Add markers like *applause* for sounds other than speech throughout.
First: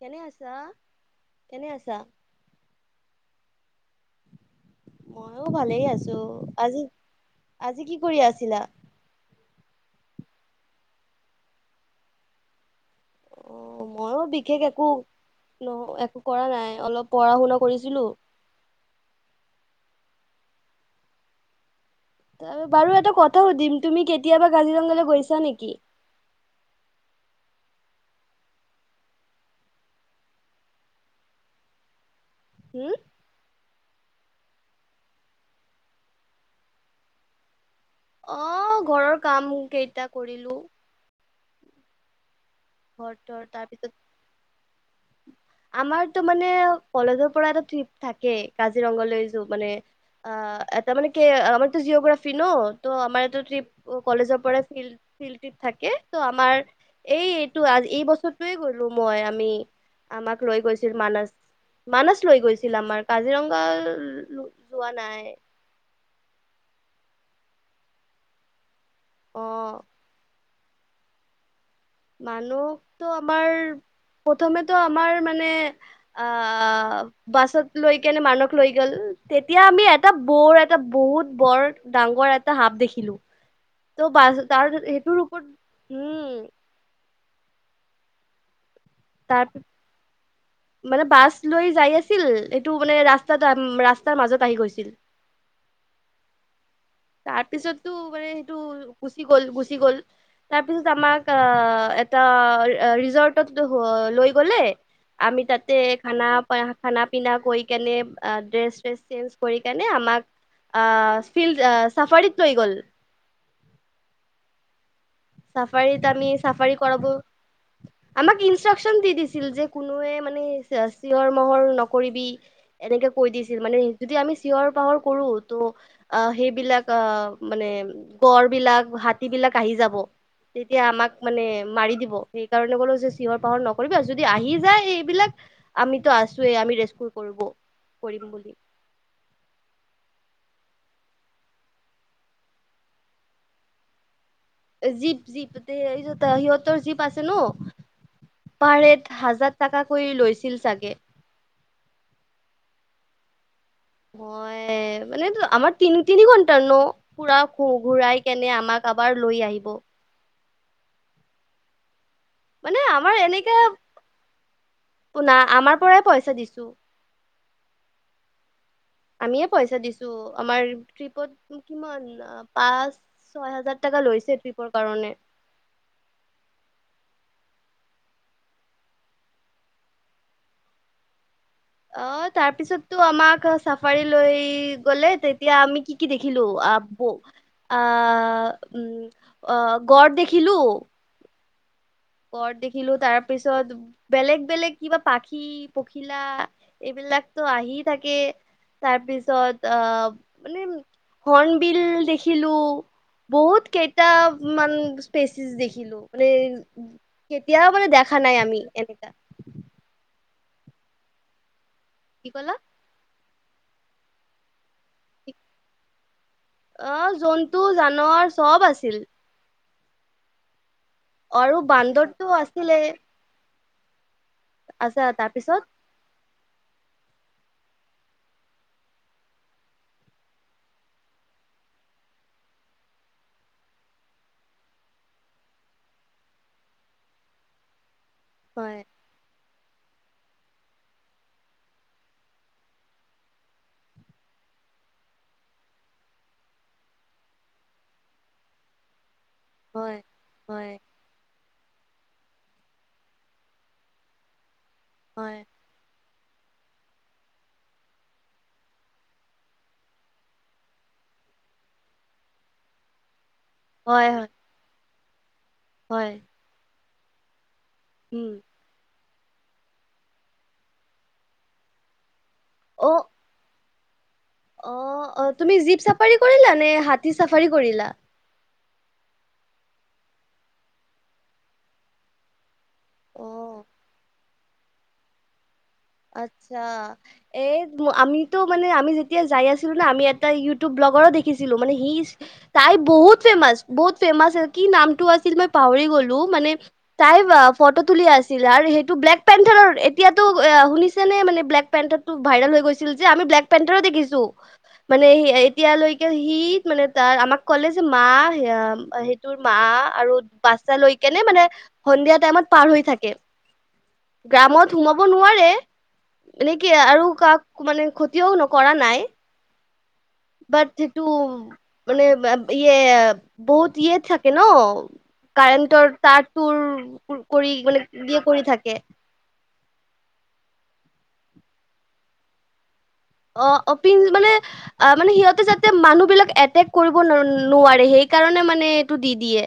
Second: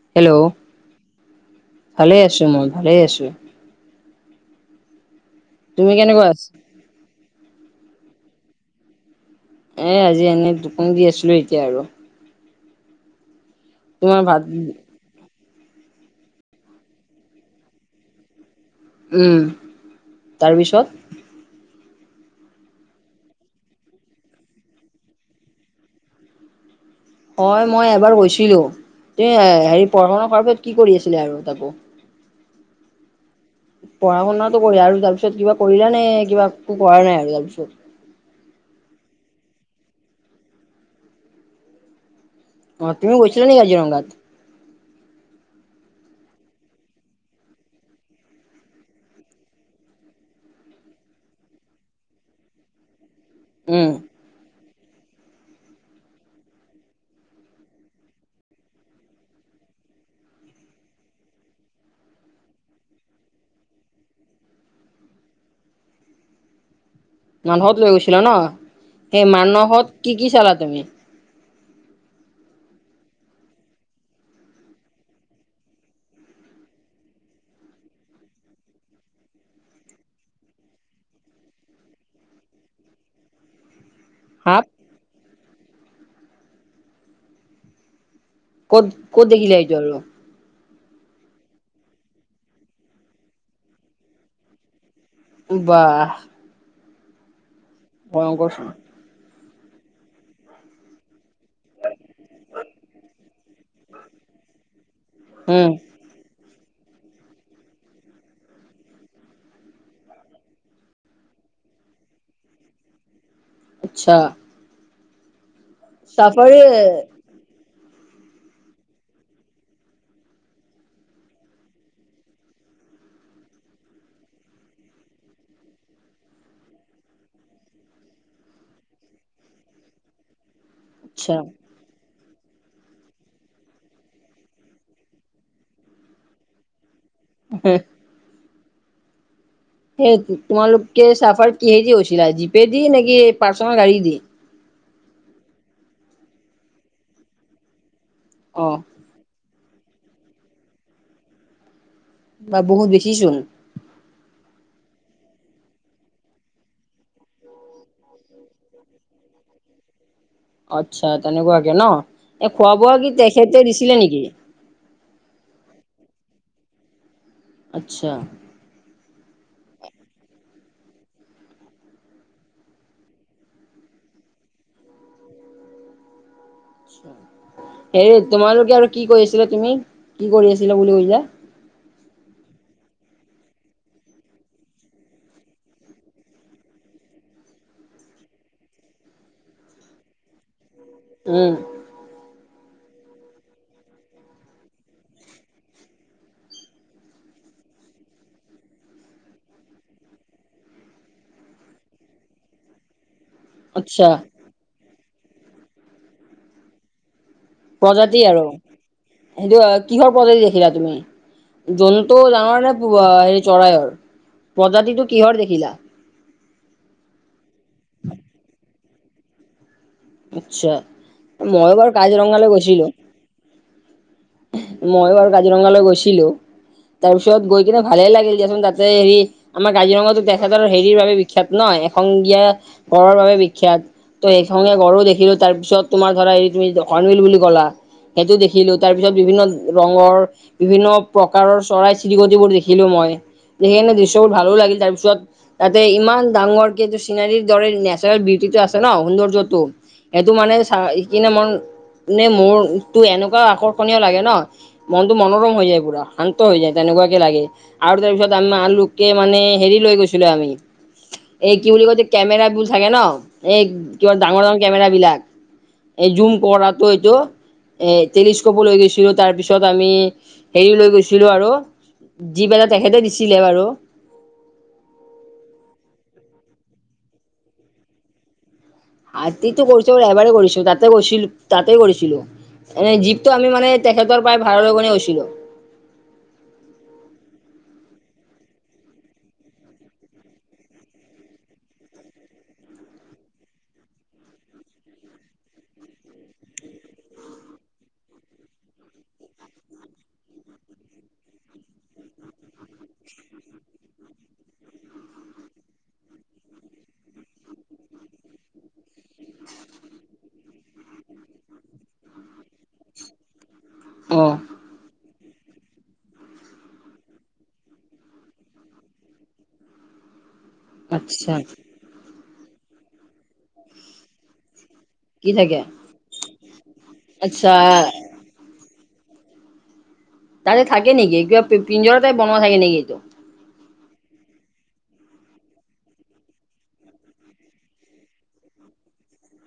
কেনে আছা? হেল্ল' কেনে আছা? ভালে আছো মই ভালে আছো মইয়ো ভালেই তুমি আছো কেনেকুৱা আছা? আজি আজি কি কৰি আছিলা। এ আজি এনে দুকান দি আছিলো এতিয়া আৰু অ তোমাৰ মইয়ো ভাত বিশেষ একো নহ একো কৰা নাই অলপ পঢ়া শুনা কৰিছিলো উম তাৰপিছত বাৰু এটা কথা সুধিম তুমি কেতিয়াবা কাজিৰঙালৈ গৈছা নেকি? হয় মই এবাৰ গৈছিলো তুমি হেৰি পঢ়া শুনা কৰাৰ পিছত কি কৰি আছিলে আৰু তাকো উম। পঢ়া শুনাটো কৰে আৰু তাৰ পিছত কিবা কৰিলা নে কিবাো কৰা নাই আৰু তাৰপিছত আহ ঘৰৰ কাম কেইটা কৰিলো অ তুমি গৈছা ন কাজিৰঙাত উম। আমাৰতো মানে কলেজৰ পৰা এটা ট্ৰিপ থাকে কাজিৰঙা লৈ যোৱা মানে অ তামানে কি আমাৰতটো জিঅগ্ৰাফি ন ত উম আমাৰ্ৰপ কলেজৰ পৰা ফিল ফিল্ডটিত থাকে ত আমাৰ এই এইটো আজ এই বছৰটোৱে গলো মই আমি আমাক লৈ গৈছিল মানে মানস লৈ গৈছিল আমাৰ কাজিৰঙা যোৱা নাই মানাহত লৈ গৈছিলা ন সেই অ' মানাহত কি কি চালা তুমি? মানুহটো আমাৰ প্ৰথমেতো আমাৰ মানে আহ বাছত লৈ কেনে মানুক লৈ গ'ল তেতিয়া আমি এটা বৰ এটা বহুত বৰ ডাঙৰ এটা সাপ দেখিলো। ত' সাপ তাৰ সেইটোৰ ওপৰত হম। ক'ত ক'ত তাৰ দেখিলে আহিটো আৰু মানে বাছ লৈ যাই আছিল এইটো মানে ৰাস্তাত ৰাস্তাৰ মাজত আহি গৈছিল বাহ তাৰপিছতো মানে ভয়ংকৰ সেইটো চোন গুচি গ'ল গুচি গ'ল তাৰপিছত আমাক অ এটা ৰিজৰ্টত লৈ গলে আমি উম তাতে খানা খানা পিনা কৰি কেনে ড্ৰেছ চেচ চেঞ্জ কৰি কেনে আমাক আহ ফিল্ড চাফাৰীত লৈ গল আচ্ছা চাফাৰীত আমি চাফাৰী কৰাব আমাক ইনষ্ট্ৰাকচন দি দিছিল যে কোনোৱে মানে চিঞৰ মহৰ নকৰিবি এনেকে কৈ দিছিল মানে যদি আমি চিঞৰ বাখৰ কৰো ত' অ সেইবিলাক আহ মানে গড় বিলাক হাতী বিলাক আহি যাব তেতিয়া আমাক আচ্ছা মানে মাৰি দিব সেইকাৰণে গলো যে চিঞৰ বাখৰ নকৰিব যদি আহি যায় এইবিলাক আমিতো আছোয়েই আমি ৰে কৰিব কৰিম বুলি? সেই তোমালোকে চাফাৰ কিহে দি গৈছিলা জিপে দি নেকি পাৰ্চনেল গাড়ী দি জীপ জীপ সিহঁতৰ জীপ আছে ন অ পাৰে হাজাৰ টাকাকৈ কৰি লৈছিল চাগে বা বহুত বেছি চোন অ মানে আমাৰ তিনি তিনি ঘন্টাৰ ন পুৰা ঘূৰাই কেনে আমাক এবাৰ লৈ আহিব আচ্ছা তেনেকুৱাকে ন এ খোৱা মানে বোৱা কি আমাৰ তেখেতে দিছিলে নেকি? অ নাই আমাৰ পৰাই পইচা দিছো। আচ্ছা। আমিয়ে পইছা দিশও অমৰ। লৈছে ট্ৰিপৰ কাৰণে,। হে তোমালোকে আৰু কি কৰি আছিলা তুমি কি কৰি আছিলা বুলি কৈ। অ তাৰ পিছতটো আমাক চাফাৰী লৈ গলে তেতিয়া আমি কি কি দেখিলো। আ আ উ অ গড় দেখিলো। উম। ঘৰত দেখিলো তাৰ পিছত বেলেগ বেলেগ কিবা পাখি পখিলা এইবিলাক। তো আহি থাকে। তাৰপিছত আহ মানে হৰ্ণবিল দেখিলো। বহুত আচ্ছা কেইটা মান স্পেচিছ দেখিলো মানে। কেতিয়াও মানে দেখা প্ৰজাতি নাই আৰু আমি এনেকা সেইটো কিহৰ প্ৰজাতি দে। দেখিলা তুমি জন্তু কি ক'লা ডাঙৰ নে হে। চৰায়ৰ প্ৰজাতিটো কিহৰ দেখিলা? অ জন্তু জানবৰ চব আছিল। আচ্ছা আৰু মই বাৰু বান্দৰটো কাজিৰঙালৈ আছিলে গৈছিলো। মইও বাৰু কাজিৰঙালৈ গৈছিলো। উ *unintelligible* তাৰপিছত গৈ কিনে ভালেই লাগিল দিয়াচোন। তা'তে হেৰি আমাৰ কাজিৰঙা তেখেতৰ হেৰিৰ বাবে বিখ্যাত ন'-। সংগীয়া কৰনয় বাবে বিখ্যাত। ত' সেইখন- ঘৰো দেখিলো তাৰ পিছত তোমাৰ ধৰা এই তুমিৰ্ণল বুলি ক'লা সেইটো দেখিলো। হয় তাৰ পিছত বিভিন্ন-। ৰঙৰ বিভিন্ন প্ৰকাৰৰ চৰাই চিৰিকটিবোৰ দেখিলো মই। সেই কাৰণে দৃশ্যবোৰ ভালো লাগিল। তাৰ পিছত তা'তে ইমান ডাঙৰ কে এইটো চিনাৰীৰ দৰে নেচাৰেল বিটি-। আছে নম' সৌন্দৰ্যতটো। হয় সেইটো মানে হয় চ সি কিনে মানে-। নে মোৰ তোৰ এনেকুৱা আকৰ্ষণীয় লাগে ন' মনতটো হয় মনোৰম হৈ যায় পুৰা। শান্ত হৈ যায় তেনেকুৱাকে লাগে। আৰু তাৰপিছত আমি আলুকে মানে হেৰি লৈ গৈছিলো আমি। এই কি বুলি কয় যে কেমেৰা বোৰ থাকে ন'। এই হয় কিবা হয় ডাঙৰ ডাঙৰ কেমেৰা বিলাক হয় এই জুম কৰাটো এইটো। এ উম টেলিস্কপো লৈ গৈছিলো। তাৰ পিছত আমি হেৰি লৈ গৈছিলো আৰু- যি পেলাই অ তেখেতে দিছিলে বাৰু। অ অ তুমি জীপ চাফাৰী কৰিলা নে হাতী চাফাৰী কৰিলা। হাতীতে কৰিছো এবাৰেই কৰিছো তা'তে কৰিছিলো তা'তে কৰিছিলো। এনেই অ জীপটো আমি মানে তেখেতৰ পৰাই ভাড়া লৈ গৈ গৈছিলো। আচ্ছা। আমিতো মানে আমি যেতিয়া যায় আছিলো ন' আমি এ'। অজগৰ দেখিছিলো। তাই বহুত ফেমাচ বহুত ফেমাচ কি নামটো আছিল মই পাহৰি গলো। মানে তাই ফটো টোলি আছিল আৰু সেইটো বেলেগ টাইম ঠাইৰ এতিয়া টো এ'। শুনিছে নে মানে ব্লেকবেল্টো ভাইৰেল হৈ গৈছিল যে আমি ব্লেকবেল্টো দেখিছো। মানে- তেতিয়া লৈকে সি মানে তাৰ আমাক ক'লে যে মা' সেইটোৰ মা' আৰু বাটচা-। লৈ কে নে মানে সন্ধিয়া টাইমত পাৰ হৈ থাকে। অ গ্ৰামত সোমাব নোৱাৰে। এনেকে আৰু কাকো মানে ক্ষতিও কৰা নাই। বাট সেইটো আচ্ছা মানে ইয়ে বহুত ইয়ে থাকে ন'। কি থাকে কাৰেণ্টৰ তাৰ তুৰ আচ্ছা কৰি মানে হেৰি কৰি থাকে। তা'তে থাকে নেকি কিবা পিঞ্জৰতে বনোৱা থাকে নেকি এইটো? অঁ অপিল মানে অ মানে সিহঁতে যাতে মানুহ বিলাক এটেক কৰিব নোৱাৰে। সেইকাৰণে মানে এইটো দি দিয়ে।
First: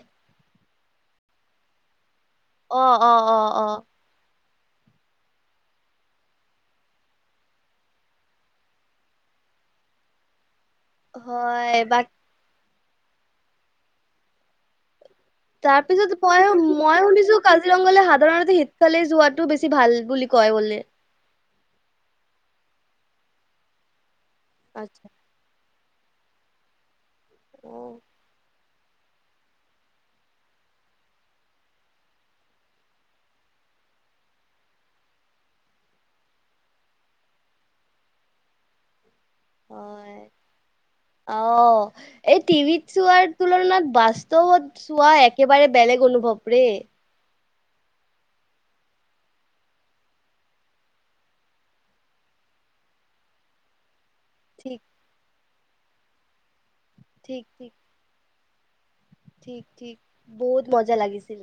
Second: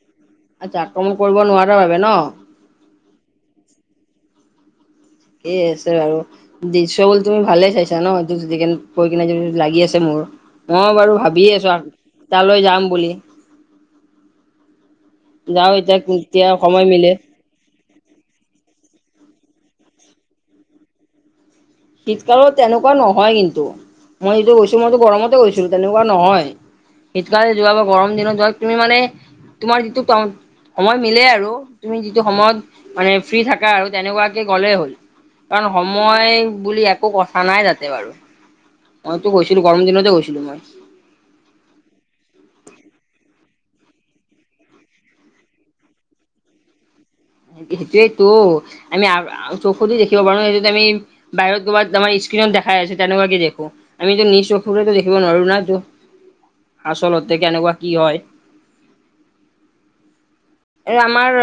আচ্ছা আক্ৰমণ কৰিব নোৱাৰাৰ বাবে ন'? অ অ অ। সেই আছে বাৰু দৃশ্য বোৰ তুমি ভালেই চাইছা ন' যেনেকে লাগি আছে মোৰ। মই বাৰু ভাবিয়ে হয় আছো বা তালৈ যাম বুলি। যাওঁ এতিয়া তাৰপিছত মই কেতিয়া সময় মই মিলে। শুনিছো কালি- চিলঙলৈ সাধাৰণতে শীতকালি যোৱা টো বেছি ভাল বুলি কয় বোলে। শীতকালত তেনেকুৱা নহয় কিন্তু, মই এইটো গৈছো মইতো আচ্ছা গৰমতে গৈছো। তেনেকুৱা নহয়। শীতকালি যোৱা, অ'। গৰম দিনত যোৱা তুমি মানে- তোমাৰ যিটো টাইম- সময় মিলেই আৰু তুমি যিটো সময়ত মানে ফ্ৰী থাকা আৰু তেনেকুৱাকে গ'লেই হ'ল। কাৰণ সময় বুলি একো কথা নাই তা'তে বাৰু। মইতো গৈছিলো, গৰম দিনতে হয় গৈছিলো মই। যোৱাৰ তুলনাত বাস্তৱত চোৱা একেবাৰে বেলেগ অনুভৱ দেই। সেইটোয়ে তো আমি খোধেই দেখিব পাৰো ন' সেইটো আমি বাহিৰত কৰ'বাত আমি- দেখা আছে তেনেকুৱা কে দেখো। আমিতো নিছ ঠিক চকুৰে দেখিব পাৰো না ত' আচলতে ঠিক ঠিক কেনেকুৱা কি হয়। ঠিক ঠিক বহুত মজা লাগিছিল।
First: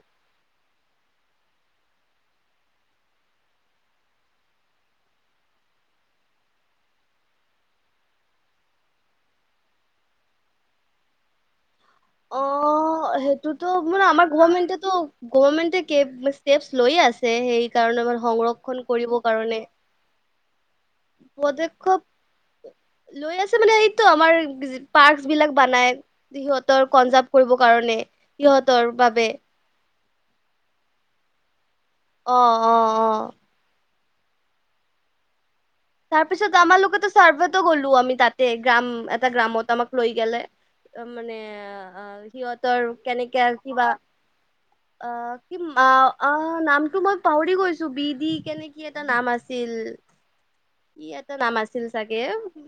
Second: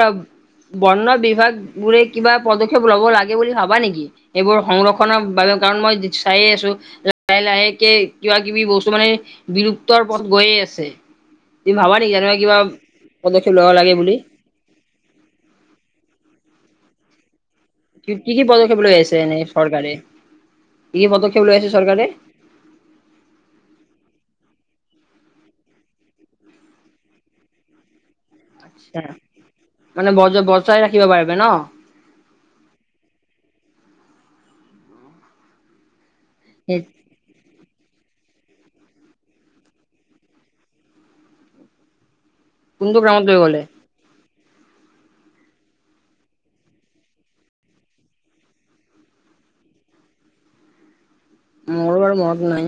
বন বিভাগ বোৰে কিবা পদক্ষেপ ল'ব লাগে বুলি ভাবা নেকি এইবোৰ সংৰক্ষনৰ বাবে? কাৰণ মই চাই আছো লাহে লাহে কে কিবা-কিবি বস্তু মানে বিলুপ্তৰ পথত গৈয়ে আছে। উম' তুমি ভাবা নেকি এনেকুৱা কিবা পদক্ষেপ ল'ব লাগে বুলি? আমাৰ গমেন্টো গভমেন্টে ষ্টেপ লৈয়ে আছে। সেই- কাৰণে কি আমাৰ কি সংৰক্ষণ পদক্ষেপ লৈ আছে কৰিবৰ এনে কাৰণে। চৰকাৰে? কি কি লৈ আছে পদক্ষেপ চৰকাৰে? লৈ আছে মানে এইটো আমাৰ পাচ বিলাক বনাই। সিহঁতৰ কনজাৰ্ভ কৰিব কাৰণে সিহঁতৰ আচ্ছা বাবে। মানে বজ বজাই ৰাখিব পাৰিব ন? অ অ অ। তাৰপিছত সেই আমালোকেতো ছাৰ্ভেতো গলো আমি। তাতে গ্ৰাম এটা গ্ৰামত আমাক লৈ গেলে, মানে সিহঁতৰ কোনটো গ্ৰামত লৈ কেনেকে গ'লে? কিবা অ কি অ নামটো মই পাহৰি গৈছো বি দি কেনে কি এটা নাম আছি- ল। ই এটা নাম আছিল মোৰো বাৰু চাগে মনত নাই।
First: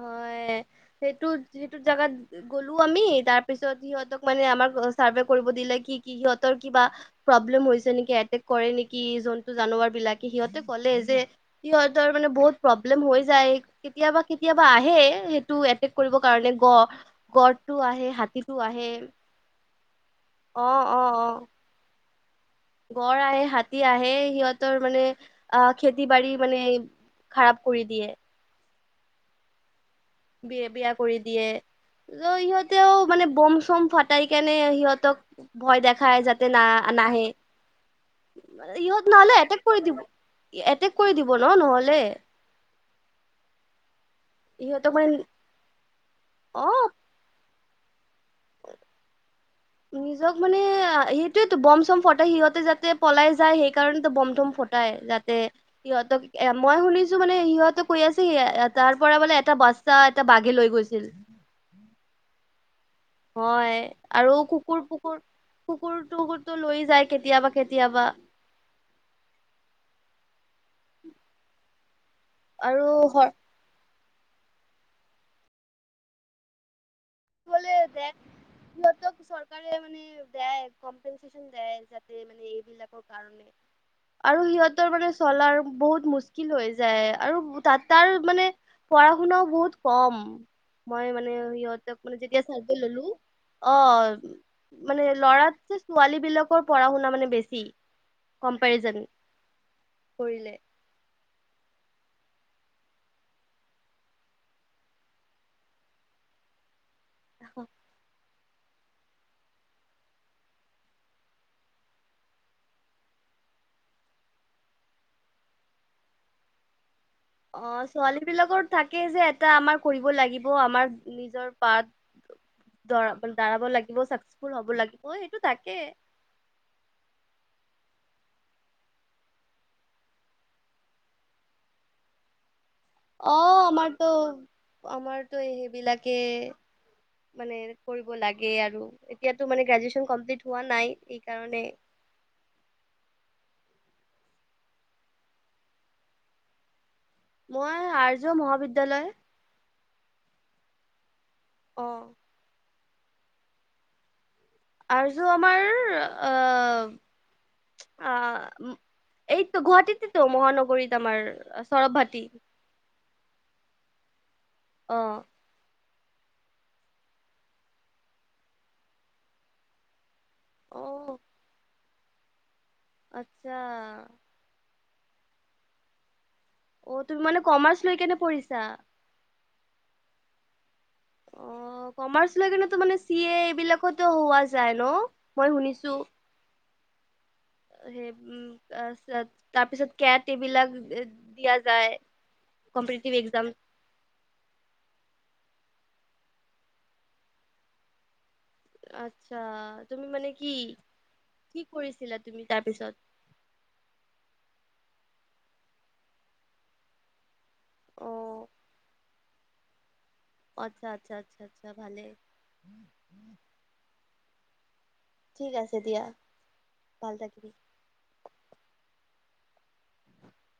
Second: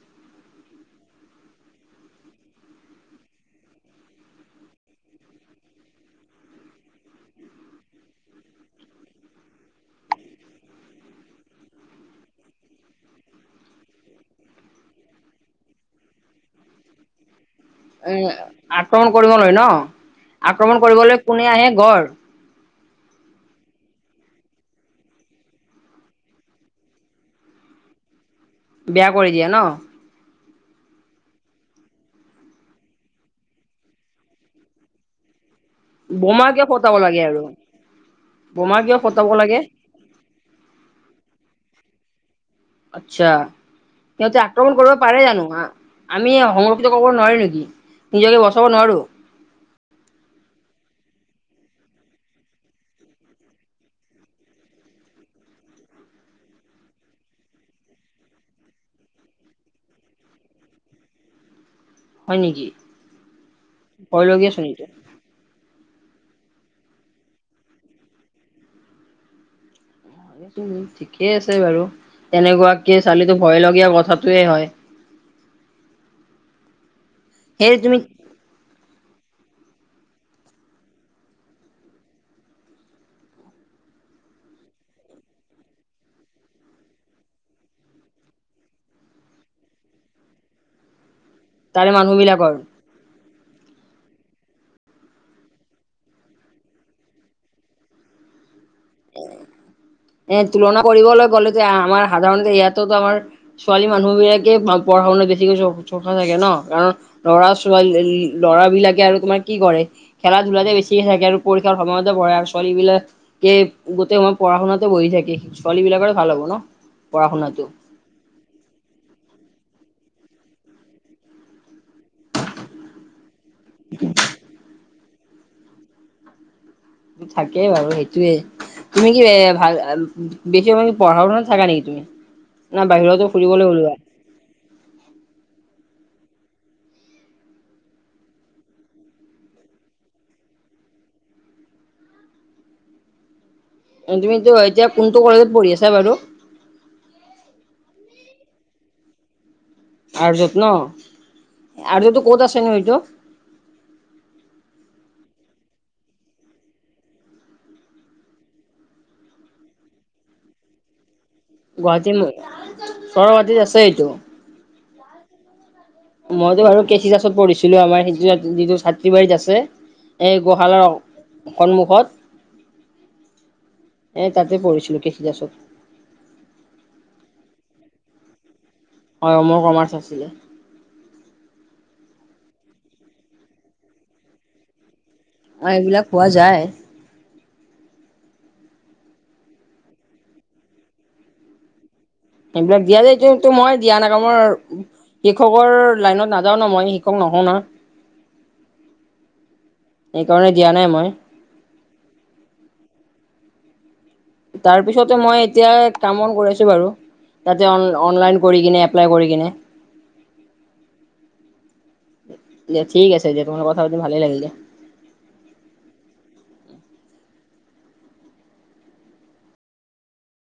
হয়। সেইটো সেইটো জোগাত গ'লো আমি। তাৰ পিছত সিহঁতক মানে আমাক চাৰ্ভে কৰিব দিলে কি, কি কি সিহতৰ কিবা প্ৰব্লেম হৈছে নেকি, এটেক কৰে নেকি, জন্তু জানুৱাৰ বিলাকে। সিহঁতে ক'লে যে, সিহতৰ মানে বহুত প্ৰব্লেম হৈ যায়। কেতিয়াবা কেতিয়াবা আহে সেইটো এটেক কৰিব কাৰণে। গড গ় *unintelligible* এ আক্ৰমণ কৰিবলৈ ন, অ আক্ৰমণ অ কৰিবলৈ অ কোনে আহে গড়? গড় আহে, হাতী আহে সিহঁতৰ মানে অ খেতি বাৰী মানে খাৰাপ কৰি দিয়ে। বেয়া কৰি দিয়া ন? বিয় বেয়া কৰি দিয়ে। ৰ সিহঁতেও মানে বম চম ফটাই কেনে সিহঁতক ভয় দেখাই, বোমা যাতে না কিয় ফটাব লাগে নাহে। আৰু বোমা কিয় ইহঁত ফটাব নহলে লাগে এটেক কৰি দিব। এটেক কৰি দিব ন নহলে। আচ্ছা। সিহঁতে আক্ৰমণ সিহঁতক কৰিব মানে পাৰে জানো। আমি অ সংৰক্ষিত কৰিব নোৱাৰি নেকি? নিজকে বচাব নোৱাৰো? সেইটোৱেটো বম চম ফটাই সিহঁতে যাতে পলাই যায়, সেই কাৰণেতো বম ধম ফটাই যাতে সিহঁত এ মই শুনিছো মানে, সিহঁতে কৈ আছে তাৰ পৰা মানে এটা বস্তা এটা বাঘে লৈ গৈছিল। উম *unintelligible* হয় নেকি? হয় ভয় আৰু লগীয়া চোন কুকুৰ কুকুৰ কুকুৰ। টো লৈ যায় কেতিয়াবা কেতিয়াবা। স ঠিকেই আছে বাৰু তেনেকুৱাকে আৰু ছোৱালীতো ভয় লগীয়া কথা। য় হয়। সেই কি তুমি দে সিহত চৰকাৰে মানে দে। কমেনন যাতে মানে এইবিলাকৰ কাৰণে। আৰু সিহঁতৰ মানে চলাৰ বহুত মুচকিল হৈ যায় আৰু তাত তাৰ মানে। পঢ়া শুনাও বহুত কম। মই মানে তাৰে সিহঁতক মানুহ মানে যেতিয়া বিলাকৰ চাৰে ললো। অ। মানে ল'ৰা যে ছোৱালী বিলাকৰ পঢ়া শুনা মানে বেছি কম। এ এ তুলনা কৰিবলৈ গ'লে যে আমাৰ সাধাৰণতে ইয়াতোতো আমাৰ ছোৱালী মানুহ বিলাকে পঢ়া শুনাত বেছিকৈ চা থাকে ন? কাৰণ লৰা ছোৱালী। ল'ৰাবিলাকে আৰু তোমাৰ কি কৰে, খেলা ধূলাতে বেছিকে থাকে আৰু পৰীক্ষাৰ সময়তে পঢ়ে আৰু ছোৱালী বিলাক- কে গোটেই মাহ পঢ়া শুনাতে বহি থাকে। ছোৱালী বিলাকৰ ভাল হব ন। পঢ়া শুনাটো অ ছোৱালী বিলাকৰ থাকে যে এটা আমাৰ কৰিব লাগিব, আমাৰ নিজৰ। দৰাব লাগিব চাকচেচফুল হব লাগিব। অ সেইটো তাকে। থাকেই বাৰু সেইটোয়ে। তুমি কি ভাল বেছি সময় পঢ়া শুনাতে থাকা নেকি তুমি? না বাহিৰতো অ ফুৰিবলৈ ওলোৱা আমাৰতো আমাৰতো সেইবিলাকে মানে কৰিব লাগে আৰু এতিয়াতটো মান গ্ৰেজুৱচন কমপ্লিট হোৱা নাই এই কাৰণে *inaudible* তুমিতো এতিয়া কোনটো কলেজত পঢ়ি আছা বাৰু। মই আৰ্য মহাবিদ্যালয়। আৰ্যত ন, অ আৰ্যতো ক'ত আছে নো এইটো। আৰ্য্য আমাৰ আহ অ এইটো গুৱাহাটীতেতো মহানগৰীত আমাৰ। চৰব গুৱাহাটী ভাটি ম সৰুৱাহাটীত আছ এটো। আহ মইতো বাৰু কেষি দাসত পঢ়িছিলো আমাৰ স যিটো ছাত্ৰীবাৰীত আছে। এই অ গোহালৰ সন্মুখত। আচ্ছা। কেষি দাসত। অ তুমি মানে কমাৰ্চ লৈ কিনে পঢ়িছা। অ মই কমাৰ্চ। অ কমাৰ্চ লৈ কিনে মানে চি এ এইবিলাকত হোৱা যায় ন। মই অ শুনিছো এইবিলাক পোৱা যায়। সেই উম তাৰত তাৰ পিছত কেট বিলাক দিয়া যায়। সেইবিলাক দিয়া কম্পিটিটিভ এক্সাম মই দিয়া নাই ক মাৰ শিক্ষকৰ লাইনত নাযাও ন মই শিক্ষক নহ ন। আচ্ছা তুমি মানে সেইকাৰণে কি? দিয়া নাই মই কি কৰিছিলা তুমি তাৰপিছত? তাৰ পিছতে মই এতিয়া কাম বন কৰি আছো বাৰু তাতে অ অনলাইন কৰি কিনে এপ্লাই কৰি। কিনে। আচ্ছা, আচ্ছা, আচ্ছা, আচ্ছা, ভালে। দিয়া ঠিক আছে দিয়া তোমাৰ লগত কথা পাতি ভালেই লাগিল দিয়া ঠিক আছে দিয়া ভাল থাকিবি।